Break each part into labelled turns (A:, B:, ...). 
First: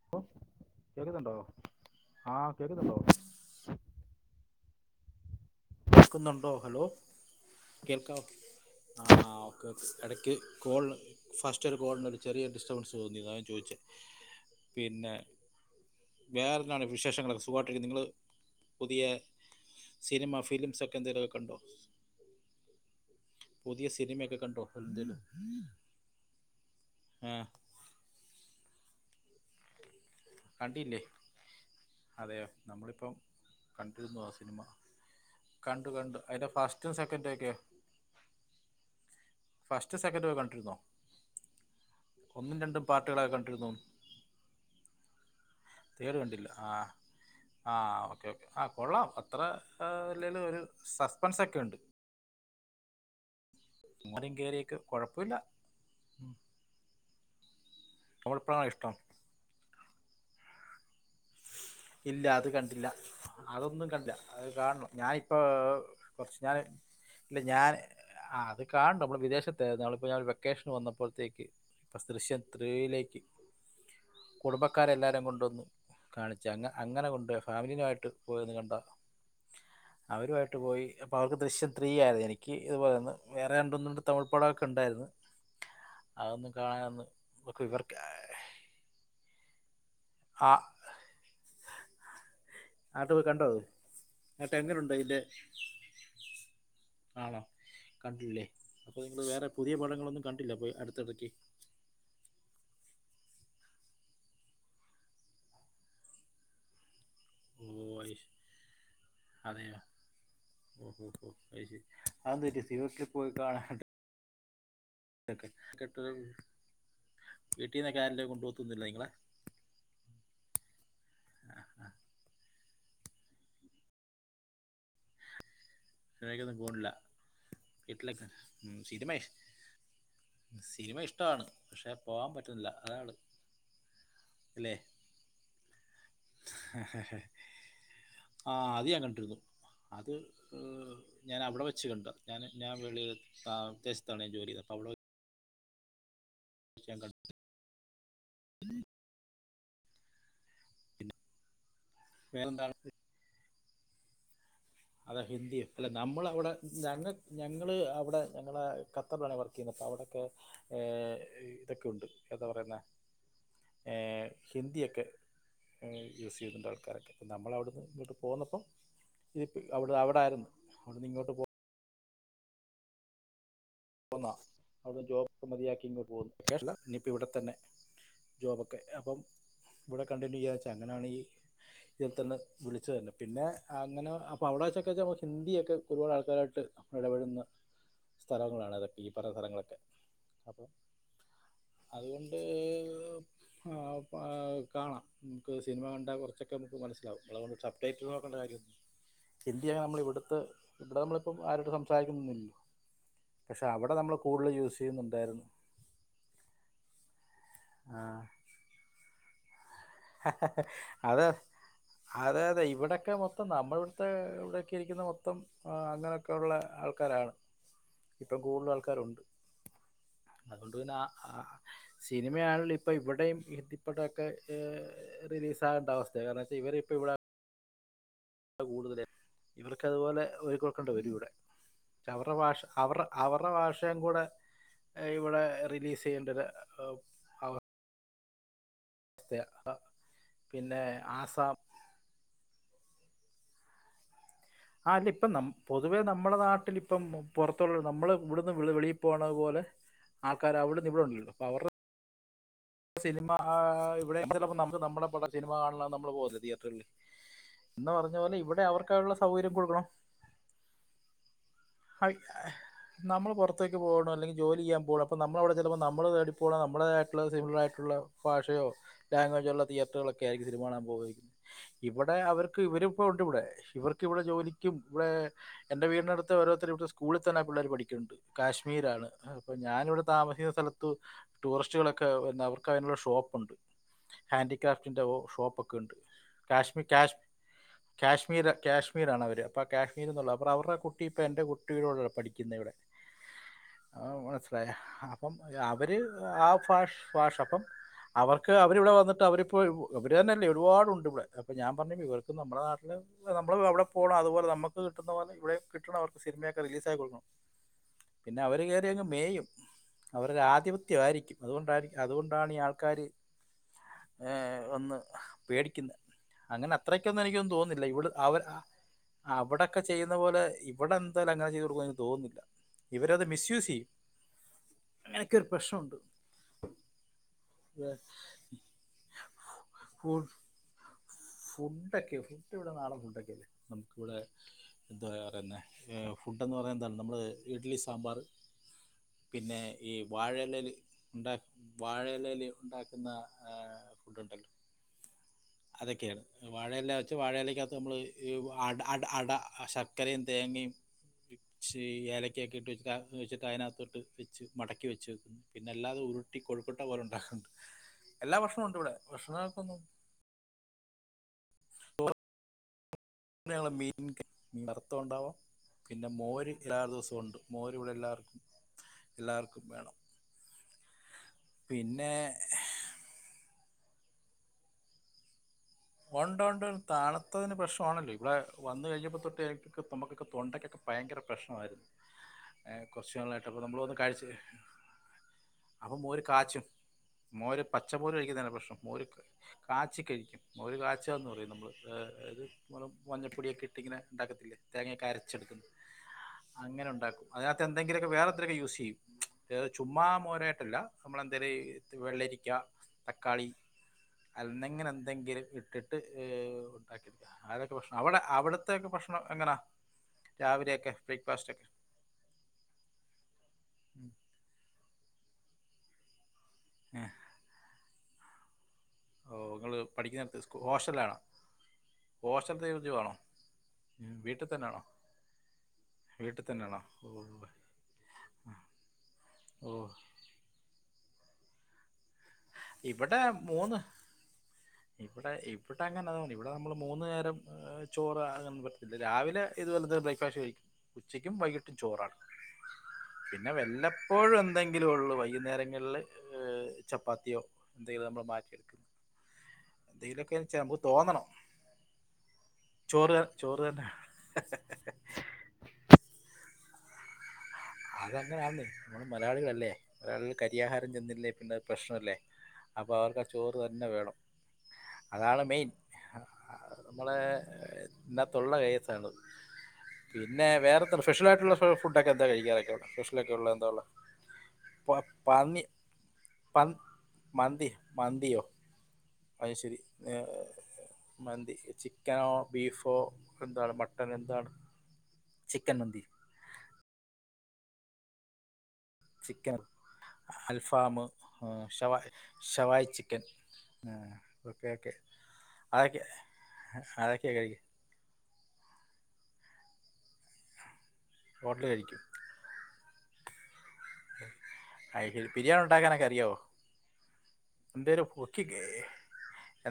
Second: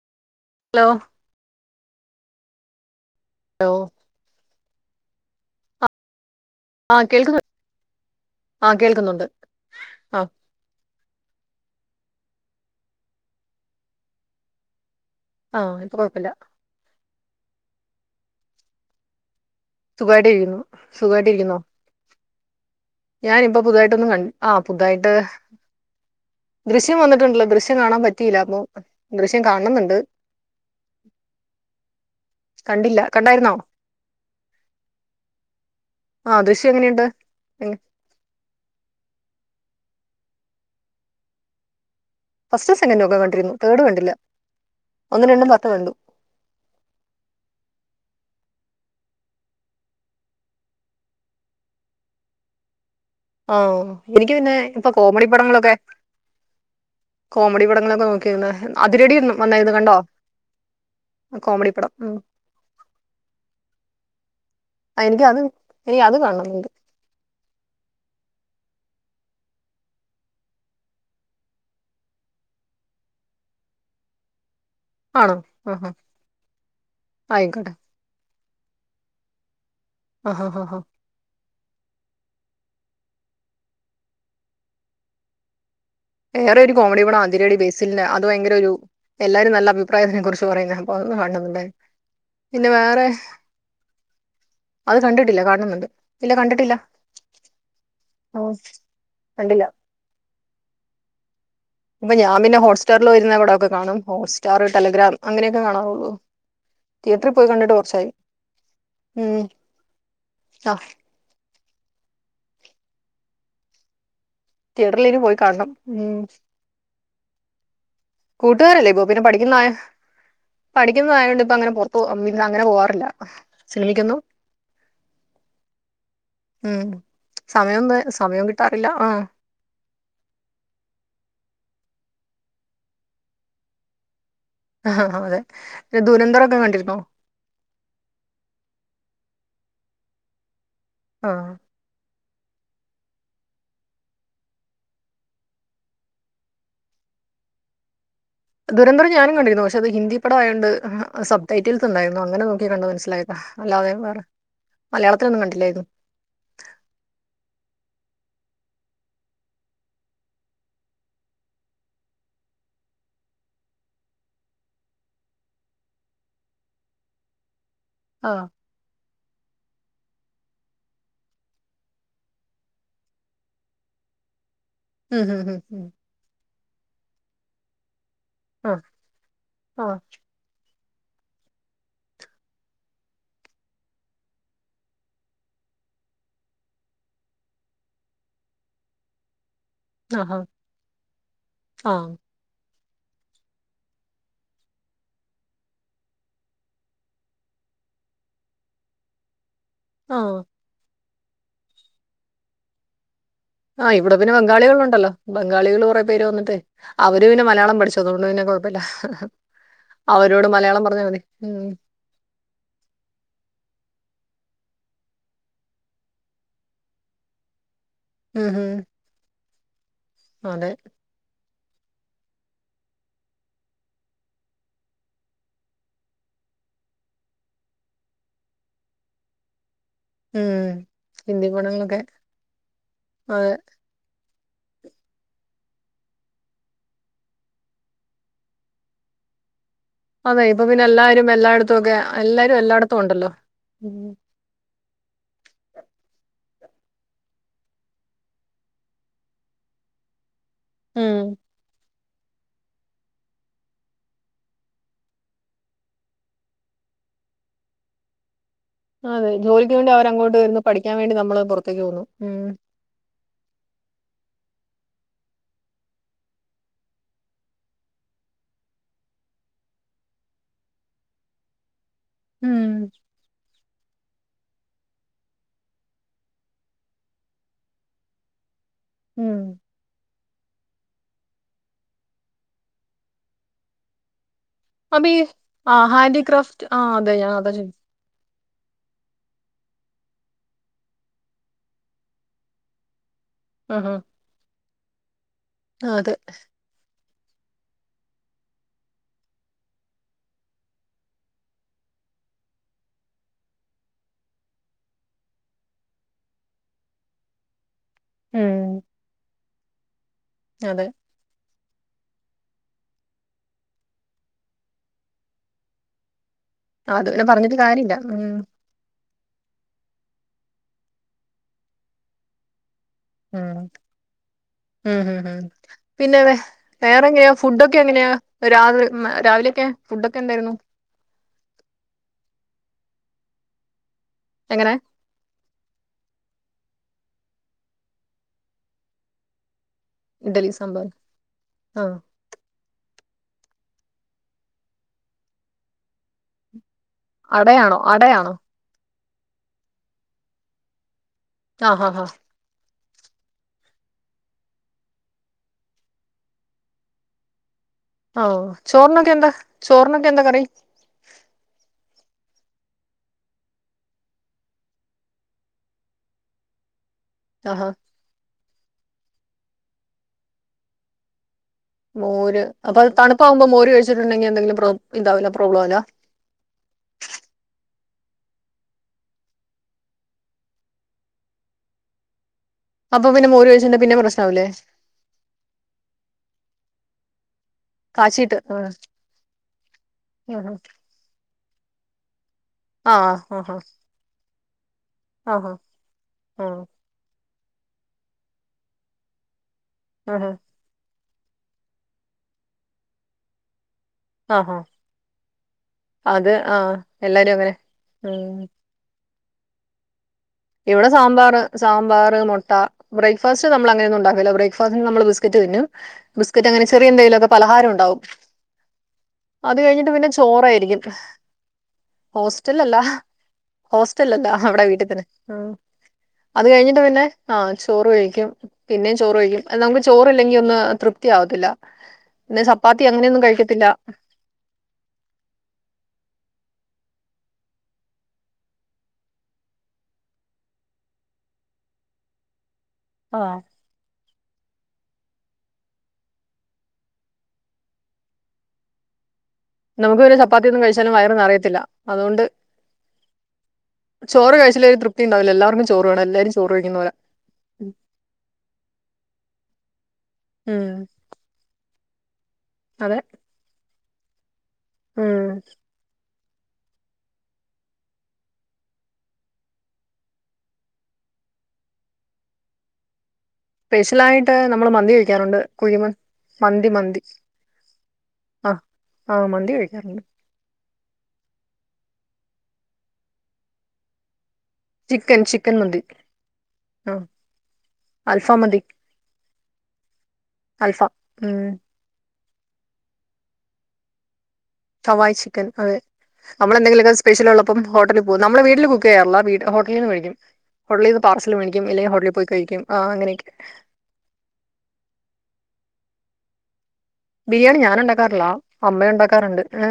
A: [inaudible]
B: Hello?
A: കേക്ക്ന്ന്ണ്ടോ ആഹ് കേക്ക്ന്ന്ണ്ടോ?
B: ഹലോ
A: കേൾക്ക്ന്ന്ണ്ടോ ഹലോ
B: ആഹ് കേൾക്കുന്നു
A: കേൾക്കാവോ
B: ആഹ് കേൾക്കുന്നുണ്ട്
A: ആഹ്
B: ആഹ്
A: എടയ്ക്ക് കോളിന് ഫസ്റ്റ് ഒര് കോളിനൊര് ചെറിയ ഡിസ്റ്റർബൻസ് തോന്നി അതാ ഞാൻ ചോയിച്ചേ. പിന്നെ.
B: ആഹ് ഇപ്പൊ കൊഴപ്പല്ല.
A: വേറെ വിശേഷങ്ങളൊക്കെ സുഖാവാട്ടിരിക്കുന്ന് നിങ്ങള് പുതിയേ
B: സുഖവായിട്ടിരിക്കുന്നു.
A: എന്തേലൊക്കെ കണ്ടോ?
B: ഞാനിപ്പൊ
A: പുതിയ
B: പുതായിട്ടൊന്നും കണ്ട്
A: സിനിമയൊക്കെ
B: ആഹ്
A: കണ്ടോ
B: പുതായിട്ട്
A: എന്തെങ്കിലും
B: ദൃശ്യം
A: ആ
B: വന്നിട്ടൊണ്ടല്ലോ ദൃശ്യം കാണാൻ പറ്റീല്ല അപ്പൊ ദൃശ്യം കാണണന്ന്ണ്ട്.
A: കണ്ടില്ലേ അതെയോ
B: കണ്ടില്ല
A: നമ്മളിപ്പം
B: കണ്ടായിരുന്നോ
A: കണ്ടിര്ന്നൂ ആഹ് സിനിമ. കണ്ടു കണ്ടു
B: ആഹ്
A: അയിന്റെ
B: ദൃശ്യം
A: ഫസ്റ്റും
B: എങ്ങനെയുണ്ട്
A: സെക്കൻഡു ഒക്കെയോ? ഫസ്റ്റു സെക്കൻഡു ഒക്കെ കണ്ടിര്ന്നോ? ഒന്നും
B: ഫസ്റ്റും
A: രണ്ടും
B: സെക്കൻഡും ഒക്കെ
A: പാർട്ട്കളൊക്കെ
B: കണ്ടിരുന്നു
A: കണ്ടിര്ന്നോന്ന്,
B: തേർഡ് കണ്ടില്ല ഒന്നും രണ്ടും പത്ത് കണ്ടു
A: തേർഡ് കണ്ടില്ല. ആഹ് ആഹ് ഓക്കെ ഓക്കെ ആഹ് കൊള്ളാം അത്ര ഏഹ് ല്ലേലൊരു സസ്പെൻസൊക്കെ ഉണ്ട്.
B: ആഹ് എനിക്ക്
A: ആരും
B: പിന്നെ
A: കയറിയൊക്കെ
B: ഇപ്പൊ കോമഡി
A: കുഴപ്പമില്ല
B: പടങ്ങളൊക്കെ കോമഡിപടങ്ങളൊക്കെ നോക്കിയിര്ന്ന്
A: നമ്മളിപ്പോഴാണ് ഇഷ്ടം
B: അതിരടി വന്നായിര്ന്ന് കണ്ടോ കോമഡി പടം ഉം
A: ഇല്ല അത് കണ്ടില്ല. അതൊന്നും കണ്ടില്ല അത് കാണണം
B: ആ, എനിക്ക് അത്
A: ഞാനിപ്പോ
B: എനിക്ക് അത്
A: കൊർച്ച് ഞാന്
B: കാണണന്നുണ്ട്
A: ഇല്ല ഞാന് ആഹ് അത് കാണ്ട് മ്മള് വിദേശത്തേര്ന്നു ഞങ്ങളിപ്പോ ഞ വെക്കേഷൻ വന്നപ്പോഴത്തേക്ക് പ്പസ് ദൃശ്യം ത്രീയിലേക്ക് കുടുംബക്കാരെല്ലാരേം
B: ആണോ
A: കൊണ്ടുവന്നു
B: ആഹ് ആഹ്
A: ചങ്ങ അങ്ങനെ കൊണ്ട്
B: ആയിക്കോട്ടെ
A: ഫാമിലിനായിട്ട് പോയിന്ന്കണ്ട
B: ആഹ്
A: അവരുമായിട്ട്
B: ആഹ് ആഹ്
A: പോയി [unintelligible] ദൃശ്യം ത്രീയായിരുന്നു എനിക്ക് ഇത്പോയന്ന് വേറെ രണ്ടന്നുംണ്ട് തമിഴ്പ്പടൊക്കെ ഉണ്ടായിര്ന്നു ആഹ്
B: വേറൊരു കോമഡി പടം അതിരടി ബേസിൽന് അത് ഭയങ്കരൊരു എല്ലാരുനല്ല അഭിപ് പ്രായം കുറിച്ച്
A: ആ
B: പറയുന്ന [unintelligible] പിന്നെ വേറെ
A: ആട്ട് പോയി കണ്ടോ അത് ആട്ട് എങ്ങനെയുണ്ട്
B: അത്
A: ഇതിന്റെ
B: കണ്ടിട്ടില്ല കാണണന്നുണ്ട് ഇല്ല കണ്ടിട്ടില്ല
A: ആണോ
B: ഓ
A: കണ്ടില്ലേ അപ്പൊ നിങ്ങള് വേറെ
B: കണ്ടില്ല
A: പുതിയ പടങ്ങളൊന്നും കണ്ടില്ലപ്പൊ അടുത്തിടക്ക്
B: ഇപ്പ ഞാൻ പിന്നെ ഹോട്ട്സ്റ്റാറിൽ വരുന്ന ഇവിടയൊക്കെ കാണും ഹോട്ട്സ്റ്റാർ ടെലഗ്രാം അങ്ങനെയൊക്കെ കാണാറുള്ളു [unintelligible]
A: ഓഹ് അയ്‌ഷ്
B: ഉം
A: അതേ
B: ആ
A: ഓഹ് ഹോ ഏ സി അതെന്ത്പറ്റി [unintelligible] പോയി കാണാണ്ട്
B: തിയേറ്ററിലേന് പോയികാണണം ഉം
A: വീട്ടീന്നകാരൻ്റെകു
B: കൂട്ടുകാരല്ലേ ഇപ്പൊ പിന്നെ പഠിക്കുന്നാ പഠിക്കുന്നതായൊണ്ട്
A: ആ,
B: ഇപ്പങ്ങനെ പൊറത്ത് പോ പിന്നങ്ങനെ പോവാറില്ല ചെളിക്കുന്നു
A: ലേക്കൊന്നുംപോണ്ല്ല
B: സമയംവേ സമയംകിട്ടാറില്ലആഹ്
A: ഇഷ്- സിനിമ ഇഷ്ട്ടാണ് പക്ഷെ പോകാൻ പറ്റുന്നില്ല അതാണ് അല്ലേ
B: ആഹ് അതെ പിന്നെ ദുരന്തറക്കെ കണ്ടിരുന്നോ
A: ആഹ് അത് ഞാൻ കണ്ടിരുന്നു അത്ഉം
B: ആ
A: ഞനവടെവെച്ച് കണ്ട ഞാന് ഞാൻ വെളില് ആഹ് വിദേശത്താണ് ഞാൻ ജോലി ചെയ്ത് അപ്പൊ അവടെ വെ ച്ച് ഞാൻ ക
B: ദുരന്തൊരം ഞാനും കണ്ടിരുന്നു പക്ഷെ അത് ഹിന്ദിപട ആയോണ്ട്
A: പിന്നെ
B: സബ്ടൈറ്റിൽസ്ണ്ടായിരുന്നു അങ്ങനെ
A: വേറെന്താണ്
B: നോക്കികണ്ട് മനസിലാ അല്ലാതെവേറെ
A: അത്ഹിന്ദി ഫിലം നമ്മളവടെ ഞങ്ങൾ ഞങ്ങള് അവടെ ഞങ്ങളെ ഖത്തറിലാണ്ഞാൻ വർക്ക്യ്യുന്നത് അപ്പ അവിടെക്കെ ഏഹ് ഇതൊക്കെ ഉണ്ട് എന്താ പറയുന്നെ ഏഹ് ഹിന്ദിയൊക്കെ യൂസ്യ്യുന്നുണ്ട് ആൾക്കാരൊക്കെ നമ്മളവിടെന്ന് ഇങ്ങട്ട്
B: ആ
A: പോന്നപ്പം ഇതിപ്പി അവടെ അവിടാരുന്നു അവിടുന്ന് ഇങ്ങോട്ട് പോ പൊന്നാ അവടെ
B: ഉം ഉം
A: ജോബ്ഒക്കെ
B: ഉം ഉം.
A: മതിയാക്കി ഇങ്ങ് പോന്നു വെക്കേഷല്ല ഇനിയിപ്പോ ഇവിടെത്തന്നെ
B: ആ
A: ജോബൊക്കെ അപ്പം
B: ആ
A: ഇവിടെ കണ്ടിന്യൂയ്യച്ചാ അങ്ങനാണി ഈ ഇതിൽതന്നെ വിളിച്ച് തന്നെ പിന്നെ അങ്ങനെ അപ്പൊ അവടെച്ചക്കാച്ചാപ്പൊ ഹിന്ദിയൊക്കെ ഒരുപാട് ആൾക്കാരായിട്ട് എടപെടുന്ന മ്പോളാണ് അതൊക്കെ ഈ പറഞ്ഞ സ്ഥലങ്ങളൊക്കെ
B: ആഹാ.
A: അപ്പ
B: ആ
A: അതുകൊണ്ട് ഏഹ്പാഹ് കാണാ മക്ക് സിനിമ കണ്ടാകുറച്ചൊക്കെ നമുക്ക് മനസ്സിലാവും [unintelligible] ടെറ്റ്റ് നോക്കണ്ട കാര്യന്നും ഹിന്ദിയാ നമ്മള്
B: ആ
A: ഇവിടുത്തെ ഇവിടെ നമ്മളിപ്പംആരോടും സംസാരിക്കുന്നൊന്നുല്ലല്ലോ
B: ആഹ് ഇവിടെ പിന്നെ
A: യൂസ്
B: ബംഗാളികളുണ്ടല്ലോ
A: ചെയ്യുന്നുണ്ടായിരുന്നു
B: ബംഗാളികള് കൊറെപേര് വന്നിട്ട് അവരും പിന്നെ മലയാളം
A: ആ.
B: പഠിച്ചു അതുകൊണ്ട് പിന്നെ കൊഴപ്പമില്ല അവരോട് മലയാളം പറഞ്ഞാൽ മതി
A: അതെ
B: ഉ
A: അതെ അതെ ഇവിടെയൊക്കെ മൊത്തം നമ്മള ഇവിടുത്തെ ഇവിടെയൊക്കെ ഇരിക്കുന്ന മൊത്തം അങ്ങനെയൊക്കെയ ഉള്ള ആൾക്കാരാണ് ഇപ്പം
B: ഉം ഉം.
A: കൂടുതല ആൾക്കാരുണ്ട്
B: അതെ
A: അതുകൊണ്ട് തന്നെ ആ സിനിമയാണെങ്കിൽ ഇപ്പൊ ഇവിടെയും ഇപ്പടെക്കെ റിലീസ് ആണ്ട അവസ്ഥ കാരണം ഇവര് ഇപ്പ ഇവിടെ ആണ് കൂടുതല ഇവർക്ക് അതുപോലെ
B: ഉം
A: [unintelligible] കൊടുക്കേണ്ട ഇവിടെ
B: ഹിന്ദി പടങ്ങളൊക്കെ
A: പക്ഷെ അവരുടെ ഭാഷ അവരുടെ അവരുടെ
B: അതെ
A: ഭാഷ [unintelligible] കൂടെ ഇവിടെ റിലീസ് ചെയ്യേണ്ടത് [unintelligible]
B: അതെ ഇപ്പ പിന്നെ എല്ലാരും എല്ലായിടത്തും ഒക്കെ എല്ലാരും എല്ലായിടത്തും ഉണ്ടല്ലോ.
A: ആ അല്ല ഇപ്പം ന പൊതുവേ നമ്മടെ നാട്ടിൽ ഇപ്പം പുറത്തുള്ള നമ്മള് ഇവിടുന്ന് വെളി പോകണതു പോലെ! ആൾക്കാര അവിടെന്ന് ഇവിടെ
B: ഉം.
A: ഉണ്ടല്ലോ. അപ്പൊ അവരുടെ! സിനിമ. ആഹ്! ഇവിടെ ചിലപ്പോ നമ്മ നമ്മടെ പടം സിനിമ കാണാൻ നമ്മള് പോകത്തില്ലേ തിയേറ്ററില്. എന്നു പറഞ്ഞ പോലെ ഇവിടെ അവർ!
B: അതെ ജോലിക്ക് വേണ്ടി അവര ങ്ങോട്ട് വരുന്ന്. പഠിക്കാൻ വേണ്ടി നമ്മള് പുറത്തേക്ക് പോകുന്നു. ഉം!
A: നമ്മൾ പുറത്തേക്ക് പോകണം അല്ലെങ്കിൽ ജോലി ചെയ്യാൻ പോകണം. അപ്പോൾ നമ്മളവിടെ ചിലപ്പോൾ നമ്മൾ തേടി പോണം നമ്മളായിട്ടുള്ള സിമ്പിളായിട്ട്! മറ്റുള്ള ഭാഷയോ ലാംഗ്വേജോ ഉള്ള തിയറ്ററുകളൊക്കെ ആയിരിക്കും സിനിമാ കാണൻ പോകുന്നത് ഇവിടെ അവർക്ക്
B: ഉം
A: ഇവരി ഇപ്പോ ഉണ്ട് ഇവിടെ. ഇവർക്ക് ഇവിടെ ജോലിക്കും ഇവിടെ! എന്റെ വീടിനടുത്തു ഓരോരുത്തരു ഇവിടത്തെ സ്കൂളിൽ തന്നെ ആ പിള്ളേരു പഠിക്കുന്നുണ്ട്. കാശ്മീരാണ്.
B: ഉം
A: അപ്പോ ഞാാനിവിടെ താമസിക്കുന്ന സ്ഥലത്തു ടൂറിസ്റ്റുകളൊക്കെ എന്താ പറ! അതിനുള്ള ഷോപ്പുണ്ട്. ഹാൻഡിക്രാഫ്റ്റിന്റെ
B: അപ്പൊ ഈ
A: ഷോപ്പൊക്കെ
B: ആ
A: ഉണ്ട്.
B: ഹാൻഡിക്രാഫ്റ്റ് ആ
A: കാശ്മി
B: അതെ
A: കാശ്മ!
B: ഞാൻ അതാ ചോദിച്ചെ
A: കാശ്മീര് കാശ്മീരാണ് അവർ അപ്പം കാശ്മീരിന്നുള്ളത്. അപ്പോ അവരുടെ കുട്ടി ഇപ്പൊൾ എൻ്റെ കുട്ടിയോടാണ് പഠിക്കുന്നത് ഇവിടെ.
B: ആഹാ
A: മനസിലായി. അപ്പം അവര്
B: അതെ
A: ആ ഭാഷ ഭാഷം! അപ്പം! അവർക്ക് അവരിവിടെ വന്നിട്ട് അവരിപ്പോ ഇ അവര് തന്നെ അല്ലേ ഒരുപാടുണ്ട് ഇവിടെ അപ്പൊ ഞാൻ പറഞ്ഞില്ലെ ഇവർക്കും നമ്മുടെ നാട്ടില്! നമ്മള് അവിടെ പോണം അതുപോലെ നമുക്ക് കിട്ടുന്ന പോലെ ഇവിടെ കിട്ടണം അവർക്ക് സിനിമയക്കെ റിലീസ് ആക്കി കൊടുക്കണം. പിന്നെ അവര്
B: ഉം
A: കയറിയങ്ങ് മേയും. അവരുടെ
B: അതെ
A: ആധിപത്യമായിരിക്കും. അതുകൊണ്ടാരി അതുകൊണ്ട്! അതാണ് ഈ ആൾക്കാാര് ഏ വന്ന് മേടിക്കുന്നെ! അങ്ങനെ
B: അത്
A: അത്രക്കൊന്നും
B: പിന്നെ
A: എനിക്കൊന്നും
B: പറഞ്ഞിട്ട്
A: തോന്നുന്നില്ല
B: കാര്യല്ല
A: ഇവിടെ
B: ഉം
A: അവര്! അവിടെക്കെ ചെയ്യുന്ന പോലെ ഇടെന്തായാലും അങ്ങനെ ചെയ്ത് കൊടുക്കും എന്നു എനിക്ക് തോന്നുന്നില്ല. ഇവരത് മിസ്
B: ഉം
A: യൂസ് ചെയ്യും. അങ്ങനെയൊക്കെ ഒരു പ്രശ്നമുണ്ട്.
B: വേറെ എങ്ങനെയാ? ഫുഡൊക്കെ എങ്ങനെയാ? രാവിലെയൊക്കെ ഫുഡൊക്കെ
A: ഫുഡ്
B: എന്തായിരുന്നു?
A: ഫുഡൊക്കെ ഉണ്ട് ഫുഡ് ഇവിടെ നാടൻ ഫുഡ ഒക്കെ അല്ലേ! നമുക്കിവിടെ!
B: എങ്ങനെ?
A: എന്തുവാ പറയുന്നെ ഫുഡ എന്ന് പറയുന്നത് എന്താണ്? നമ്മൾ ഇഡ്ലി സാമ്പാർ! പിന്നെ ഈ
B: ഇഡലി
A: വാഴലേലു
B: സാമ്പാർ
A: ഉണ്ടാക്കി
B: ആ
A: വാഴ! ലേലു ഉണ്ടാക്കുന്ന ഫുഡ് ഉണ്ടല്ലോ! അതൊക്കെയാണ്. വാഴേല വെച്ച് വാഴയിലേക്കകത്ത്
B: അടയാണോ
A: നമ്മള്!
B: അടയാണോ
A: അട അട് അട! ശർക്കരയും
B: ആ
A: തേങ്ങയുംശ്ശീ
B: ഹാ ഹാ
A: ഏല! കേറ്റിട്ട് വെച്ച് അതിനകത്തുവച്ച് മടക്കി വച്ച് പിന്നെ അല്ലാതെ ഉരുട്ടി കൊഴുക്കട്ട പോലുണ്ടാക്കി. [unintelligible]
B: ഓ ചോറിനൊക്കെ എന്താ? ചോറിനൊക്കെ എന്താ കറി?
A: [unintelligible] മീൻ വറുത്തതു ഉണ്ടാവാം. പിന്നെ മോര് എല്ലാ ദിവസവും ഉണ്ട്.
B: ആഹാ
A: മോരിവിടെ എല്ലാർക്കും എല്ലാർക്കും വേണം. പിന്നെ
B: മോര് അപ്പൊ അത് തണുപ്പാകുമ്പോ മോര് കഴിച്ചിട്ടുണ്ടെങ്കിൽ എന്തെങ്കിലും പ്രോ ഇതാവില്ല പ്രോബ്ലം അല്ല?
A: ഉണ്ട് ഉണ്ട് താണുത്തത്തിന് പ്രശ്ംമാണല്ലോ. ഇവിടെ വന്നു കഴിഞ്ഞപ്പോ തൊട്ടേ നമുക്കൊക്കെ തൊണ്ടക്കൊക്കെ! ഭയങ്കര പ്രശ്നമായിരുന്നു
B: അപ്പൊ
A: കുറച്ചു
B: പിന്നെ
A: നാളായിട്ട്.
B: മോര്
A: അപ്പ
B: കഴിച്ചിട്ടുണ്ടെങ്കിൽ
A: നമ്മളൊന്ന്
B: പിന്നെ
A: കഴിച!
B: പ്രശ്നാവില്ലേ
A: അപ്പം മോര് കാച്ചും.. മോര് പച്ചമോര്
B: കാച്ചിയിട്ട്
A: കഴിക്കുന്നാണ്
B: ആ
A: പ്രശ്നം. മോര് കാച്ചി കഴിക്കും. മോര് കാച്ചുകാന്നു പറയും നമ്മൾ അത്.
B: ആ ആ ആ
A: മഞ്ഞൾപൊടിയൊക്കെയിട്ട് ഇങ്ങനെ ഉണ്ടാക്കത്തില്ലേ? തേങ്ങയൊക്കെ
B: ആഹാ
A: അരച്ചെടുത്ത്
B: ആഹ്
A: അങ്ങനെ ഉണ്ടാക്കും. അതിനകത്ത് എന്തെങ്കിലുമൊക്കെ വേറെ എന്തെങ്കിലുമൊക്കെ യൂസ് ചെയ്യും. വേ ചുമ്മാ
B: ആഹാ
A: മോനെ! നമ്മളെന്തേലും വെള്ളരിക്ക തക്കാളി
B: ആഹാ
A: അങ്ങനെ എന്തെങ്കിലും! ഇട്ട്
B: അത് ആഹ്
A: ഉണ്ടാക്കി.
B: എല്ലാരും അങ്ങനെ ഉം
A: അവിടെത്തെയൊക്കെ ഭക്ഷണം എങ്ങനാ?
B: ഇവിടെ
A: രാവിലെയൊക്കെ
B: സാമ്പാറ്.
A: ബ്രേക്ക്ഫാസ്റ്റൊക്കെ
B: സാമ്പാറ്, മുട്ട ബ്രേക്ക്ഫാസ്റ്റ് നമ്മൾ അങ്ങനെയൊന്നും
A: ഉം.
B: ഉണ്ടാക്കില്ല. ബ്ര! ആദ്യം നമ്മള് ബിസ്ക്കറ്റ് തിന്നും. ബിസ്ക്കറ്റ് അങ്ങനെ ചെറിയ
A: ഏ.
B: എന്തെലുമൊക്കെ പലഹാരംണ്ടാവും.
A: ഓ
B: അത്
A: നിങ്ങൾ
B: കഴിഞ്ഞിട്ട് പിന്നെ
A: പഠിക്കുന്നിടത്ത് സ്കൂ
B: ചോറായിരിക്കും.
A: ഹോസ്റ്റലാണോ
B: ഹോസ്റ്റല്
A: ഹോസ്റ്റൽ
B: അല്ലാ.
A: ജീവിതമാണോ
B: ഹോസ്റ്റലല്ല അവിടെ വീട്ടിൽ തന്നെ ഉം
A: വീട്ടിൽ
B: അത്
A: തന്നെയാണോ
B: കഴിഞ്ഞിട്ട് പിന്നെ
A: ഓ
B: ആഹ് ചോറ് കഴിക്കും. പിന്നേയും ചോറ് കഴിക്കും.
A: ഓ
B: നമുക്ക് ചോറ് ഇല്ലങ്കിൽ ഒന്ന് തൃപ്തി ആവത്തില്ല. പിന്നെ ചപ്പാത്തി
A: ഇവിടെ
B: അങ്ങനെയൊന്നും കഴിക്കത്തില്ല.
A: മൂന്ന് ഇവിടെ ഇവിടെ അങ്ങനെ മൂന്ന് ഇവിടെ നമ്മള് മൂന്നു നേരം ചോറ് അങ്ങനന്നും പറ്റത്തില്ല. രാവിലെ ഇതുപോലെ തന്നെ ബ്രേക്ക്ഫാസ്റ്റ് കഴിക്കും. ഉച്ചക്കും വൈകിട്ടും ചോറാണ്.
B: ആഹ്
A: പിന്നെ വല്ലപ്പോഴും എന്തെങ്കിലും ഉള്ളൂ വൈകുന്നേരങ്ങളില് ഏഹ് ചപ്പാത്തിയോ എന്തെങ്കിലും നമ്മൾ മാറ്റിയെടുക്കുന്നു.
B: നമുക്ക് ഒരു ചപ്പാത്തി ഒന്നും കഴിച്ചാലും വയറ്
A: തോന്നണം
B: നറിയത്തില്ല. അതുകൊണ്ട്
A: ചോറ് ത- ചോറ് തന്നെ
B: ചോറ് കഴിച്ചില്ലേ ഒരു തൃപ്തി ഉണ്ടാവില്ല. എല്ലാവർക്കും ചോറ് വേണം. എല്ലാരും ചോറ് കഴിക്കുന്നവരാ
A: അതങ്ങനെയാന്ന് നമ്മള് മലയാളികളല്ലേ.
B: ഉം
A: അരിയാഹാരം ചെന്നില്ലേ പിന്നെ പ്രശ്നമല്ലേ അപ്പൊ
B: അതെ
A: അവർക്ക് ആഹ് ചോറ് തന്നെ വേണം.
B: ഉം
A: അതാണ് മെയിൻ നമ്മളെ ഇന്നത്തെ ഉള്ള കേസ് ആണ്. പിന്നെ വേറെന്താ സ്പെഷ്യൽ ആയിട്ടുള്ള ഫുഡൊക്കെ എന്താ കഴിക്കനൊക്കെയ സ്പെഷ്യൊലൊക്കെ ഉള്ള എന്താ ഉള്ള
B: സ്പെഷ്യലായിട്ട് നമ്മൾ മന്തി കഴിക്കാറുണ്ട്. കുഴിമന്തി മന്തി
A: പന്
B: മന്തി
A: മന്തി മന്തിയോ
B: ആ ആ മന്തി
A: അയിശരി
B: കഴിക്കാറുണ്ട്
A: മന്തി ചിക്കനോ ബീഫോ എന്താണ്. മട്ടൻ എന്താണ്.
B: ചിക്കൻ ചിക്കൻ മന്തി. ആ അൽഫാം മതി
A: ചിക്കൻ
B: അൽഫാം
A: അൽഫാമ്
B: ഉം
A: ഷവാ ഷവായി ചിക്കൻ ഓക്കെ ഓക്കെ
B: ഷവായി ചിക്കൻ. അതെ
A: അതൊക്കെ
B: അവളെന്തെങ്കിലുമൊക്കെ
A: അതൊക്കെ
B: സ്പെഷ്യല് ഉള്ളപ്പം
A: കഴിക്കും
B: ഹോട്ടല് പോകും. നമ്മളെ വീട്ടിൽ കുക്ക് ചെയ്യാറില്ല. ഹോട്ടലിൽ നിന്ന്മേടിക്കും. ഹോട്ടലിൽ പാഴ്സൽ
A: ഹോട്ടലിൽ
B: അല്ലെിൽ ഹോട്ടിൽ പോയി കഴിക്കും. ആഹ് അങ്ങനെയൊക്കെ
A: ബിരിയാണി ഉണ്ടാക്കാനൊക്കെ അറിയോ?
B: ബിരിയാണി ഞാൻ
A: എന്തര്
B: ഉണ്ടാക്കാറില്ല
A: കുക്കിംഗ്
B: അമ്മ ഉണ്ടാക്കാറുണ്ട് ഏ,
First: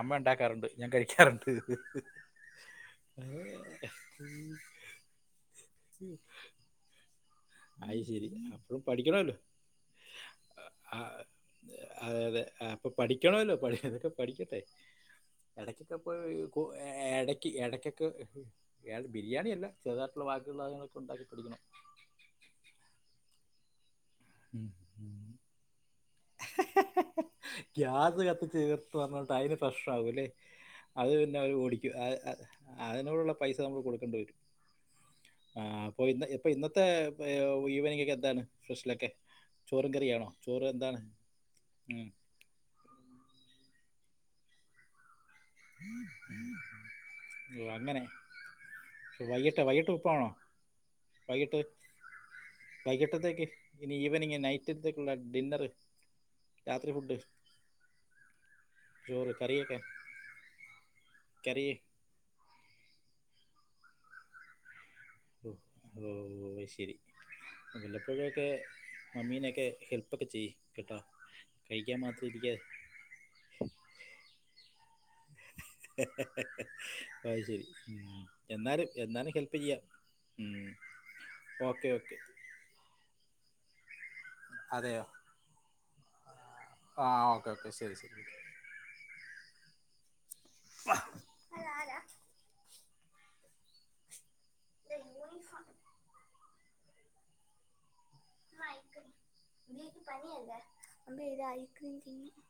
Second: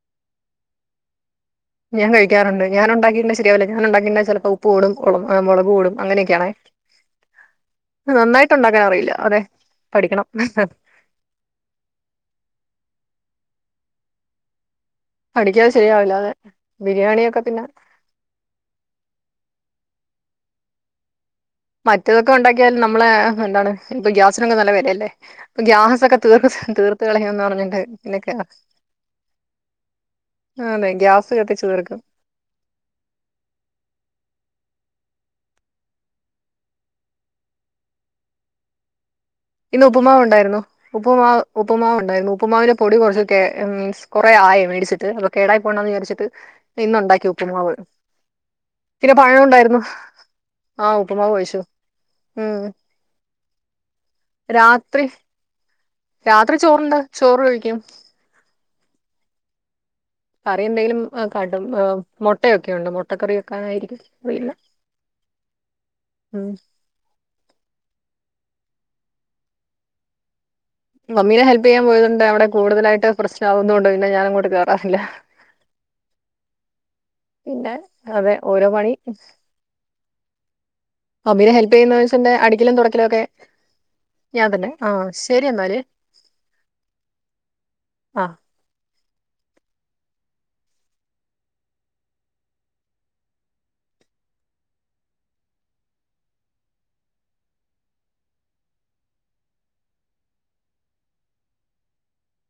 A: അമ്മ ഉണ്ടാക്കാറുണ്ട് ഞാൻ കഴിക്കാറുണ്ട്.
B: ഞാൻ കഴിക്കാറുണ്ട്. ഞാൻ ഉണ്ടാക്കിണ്ട ശരിയാവൂല്ല. ഞാൻ ഉണ്ടാക്കിണ്ട ചിലപ്പോൾ ഉപ്പ് കൂടും മുളക് കൂടും അങ്ങനെയൊക്കെയാണേ
A: അത് ശരി
B: നന്നായിട്ട്
A: അപ്പോഴും
B: ഉണ്ടാക്കാൻ അറിയില്ല. അതെ പഠിക്കണം.
A: ആഹ് അതെ അതെ അപ്പൊ പഠിക്കണല്ലോ ഇതൊക്കെ പഠിക്കട്ടെ
B: പഠിക്കാതെ
A: ഇടയ്ക്കൊക്കെ
B: ശരിയാവില്ല
A: പോയി
B: അതെ
A: കഴിക്കുപ്പോ
B: ബിരിയാണിയൊക്കെ
A: ഇടയ്ക്ക്
B: പിന്നെ
A: ഇടയ്ക്കൊക്കെ ക്കെ ബിരിയാണി അല്ല ചെറുതായിട്ടുള്ള വാക്കിയുളള സാധനങ്ങളൊക്കെ ഉണ്ടാക്കി പഠിക്കണം.
B: മറ്റതൊക്കെ ഉണ്ടാക്കിയാൽ നമ്മള് എന്താണ് ഇപ്പം ഗ്യാസ് സിനൊക്കെ നല്ല വിലയല്ലേ അപ്പൊ ഗ്യാസൊക്കെ തീർ തീർത്ത് കളയുംന്ന് പറഞ്ഞിട്ട്
A: ഗ്യാസ്
B: നെക്കെ
A: കത്തിച്ച് ചേർത്ത് പറഞ്ഞിട്ട് അയ്ന് പ്രശ്നമാവുംല്ലേ
B: അതെ
A: അത്
B: ഗ്യാസ്
A: പിന്നെ അവര്
B: കത്തിച്ച്
A: ഓടിക്കും
B: തീർക്കും
A: അത് അതിനോടുള്ള പൈസ നമ്മൾ കൊടുക്കെണ്ടി വരും ആഹ് അപ്പൊ ഇന്ന് ഇപ്പൊ ഇന്നത്തെ ഈവനിങ്ങ് ഒക്കെ എന്താണ് ഫ്രഷിലൊക്കെ
B: ഇന്ന് ഉപ്പുമാവ് ഉണ്ടായിരുന്നു ഉപ്പുമാവ് ഉപ്പുമാവ്
A: ഉം.
B: ഉണ്ടായിരുന്നു ഉപ്പ്മാവിൻ്റെ പൊടി കുറച്ചൊക്കെ മീൻസ് കുറേ ആയേ മേടിച്ചിട്ട് കേടായി പോണ്ടന്ന് വിചരിച്ചിട്ട് ഇന്ന് ഉണ്ടാക്കി
A: ഓ,
B: ഉപ്പുമാവ്
A: അങ്ങനെ
B: പിന്നെ പഴം
A: വൈകിട്ട്
B: ഉണ്ടായിരുന്നു
A: വൈകിട്ട് ഉപ്പാണോ
B: ആഹ് ഉപ്പുമാവ്
A: വൈകിട്ട്
B: കഴിച്ചു ഉം
A: വൈകിട്ടത്തേക്ക് ഇനി ഈവനിങ്
B: രാത്രി
A: നൈറ്റത്തേക്കുള്ള ഡിന്നറ്
B: രാത്രി ചോറ്ണ്ട് ചോറ് കഴിക്കും
A: ചോറ് കറിയൊക്കെ
B: കറി എന്തെങ്കിലും
A: കറി
B: കടും മുട്ടയൊക്കെുണ്ട് മുട്ട കറി വെക്കാനായിരിക്കും അറിയില്ല
A: ഓ
B: ഉം
A: ഓഹ് അയ് ശരി വല്ലപ്പോഴൊക്കെ മമ്മീനൊക്കെ ഹെല്പ്പൊക്കെ ചെയ്യ് കേട്ടോ
B: മമ്മീനെ ഹെൽപ് ചെയ്യാൻ
A: കഴിക്കാൻ
B: പോയതുണ്ട്
A: മാത്രം
B: അവിടെ
A: ഇരിക്കാതെ
B: കൂടുതലായിട്ട് പ്രശ്നമാവുന്നോണ്ട് പിന്നെ ഞാനങ്ങോട്ട് കേറാറില്ല
A: ആഹ് ശരി
B: പിന്നെ അതെ ഓരോ
A: എന്നാലും
B: പണി
A: എന്നാലും ഹെൽപ്പ് ചെയ്യാം ഉം
B: മമ്മീനെ ഹെൽപ് ചെയ്യുന്നുവെച്ച്ന്റെ അടിക്കലും തുടക്കലൊക്കെ
A: അതേയോ
B: ശരി എന്നാല്
A: ആഹ് ഓക്കെ ഓക്കെ ശരി ശരി
B: ആ
A: [inaudible] അതാരാ ന്റെ യൂണിഫോം ഇന്നയിക്കും പിന്നെ എനിക്ക് പനിയല്ലേ [unintelligible]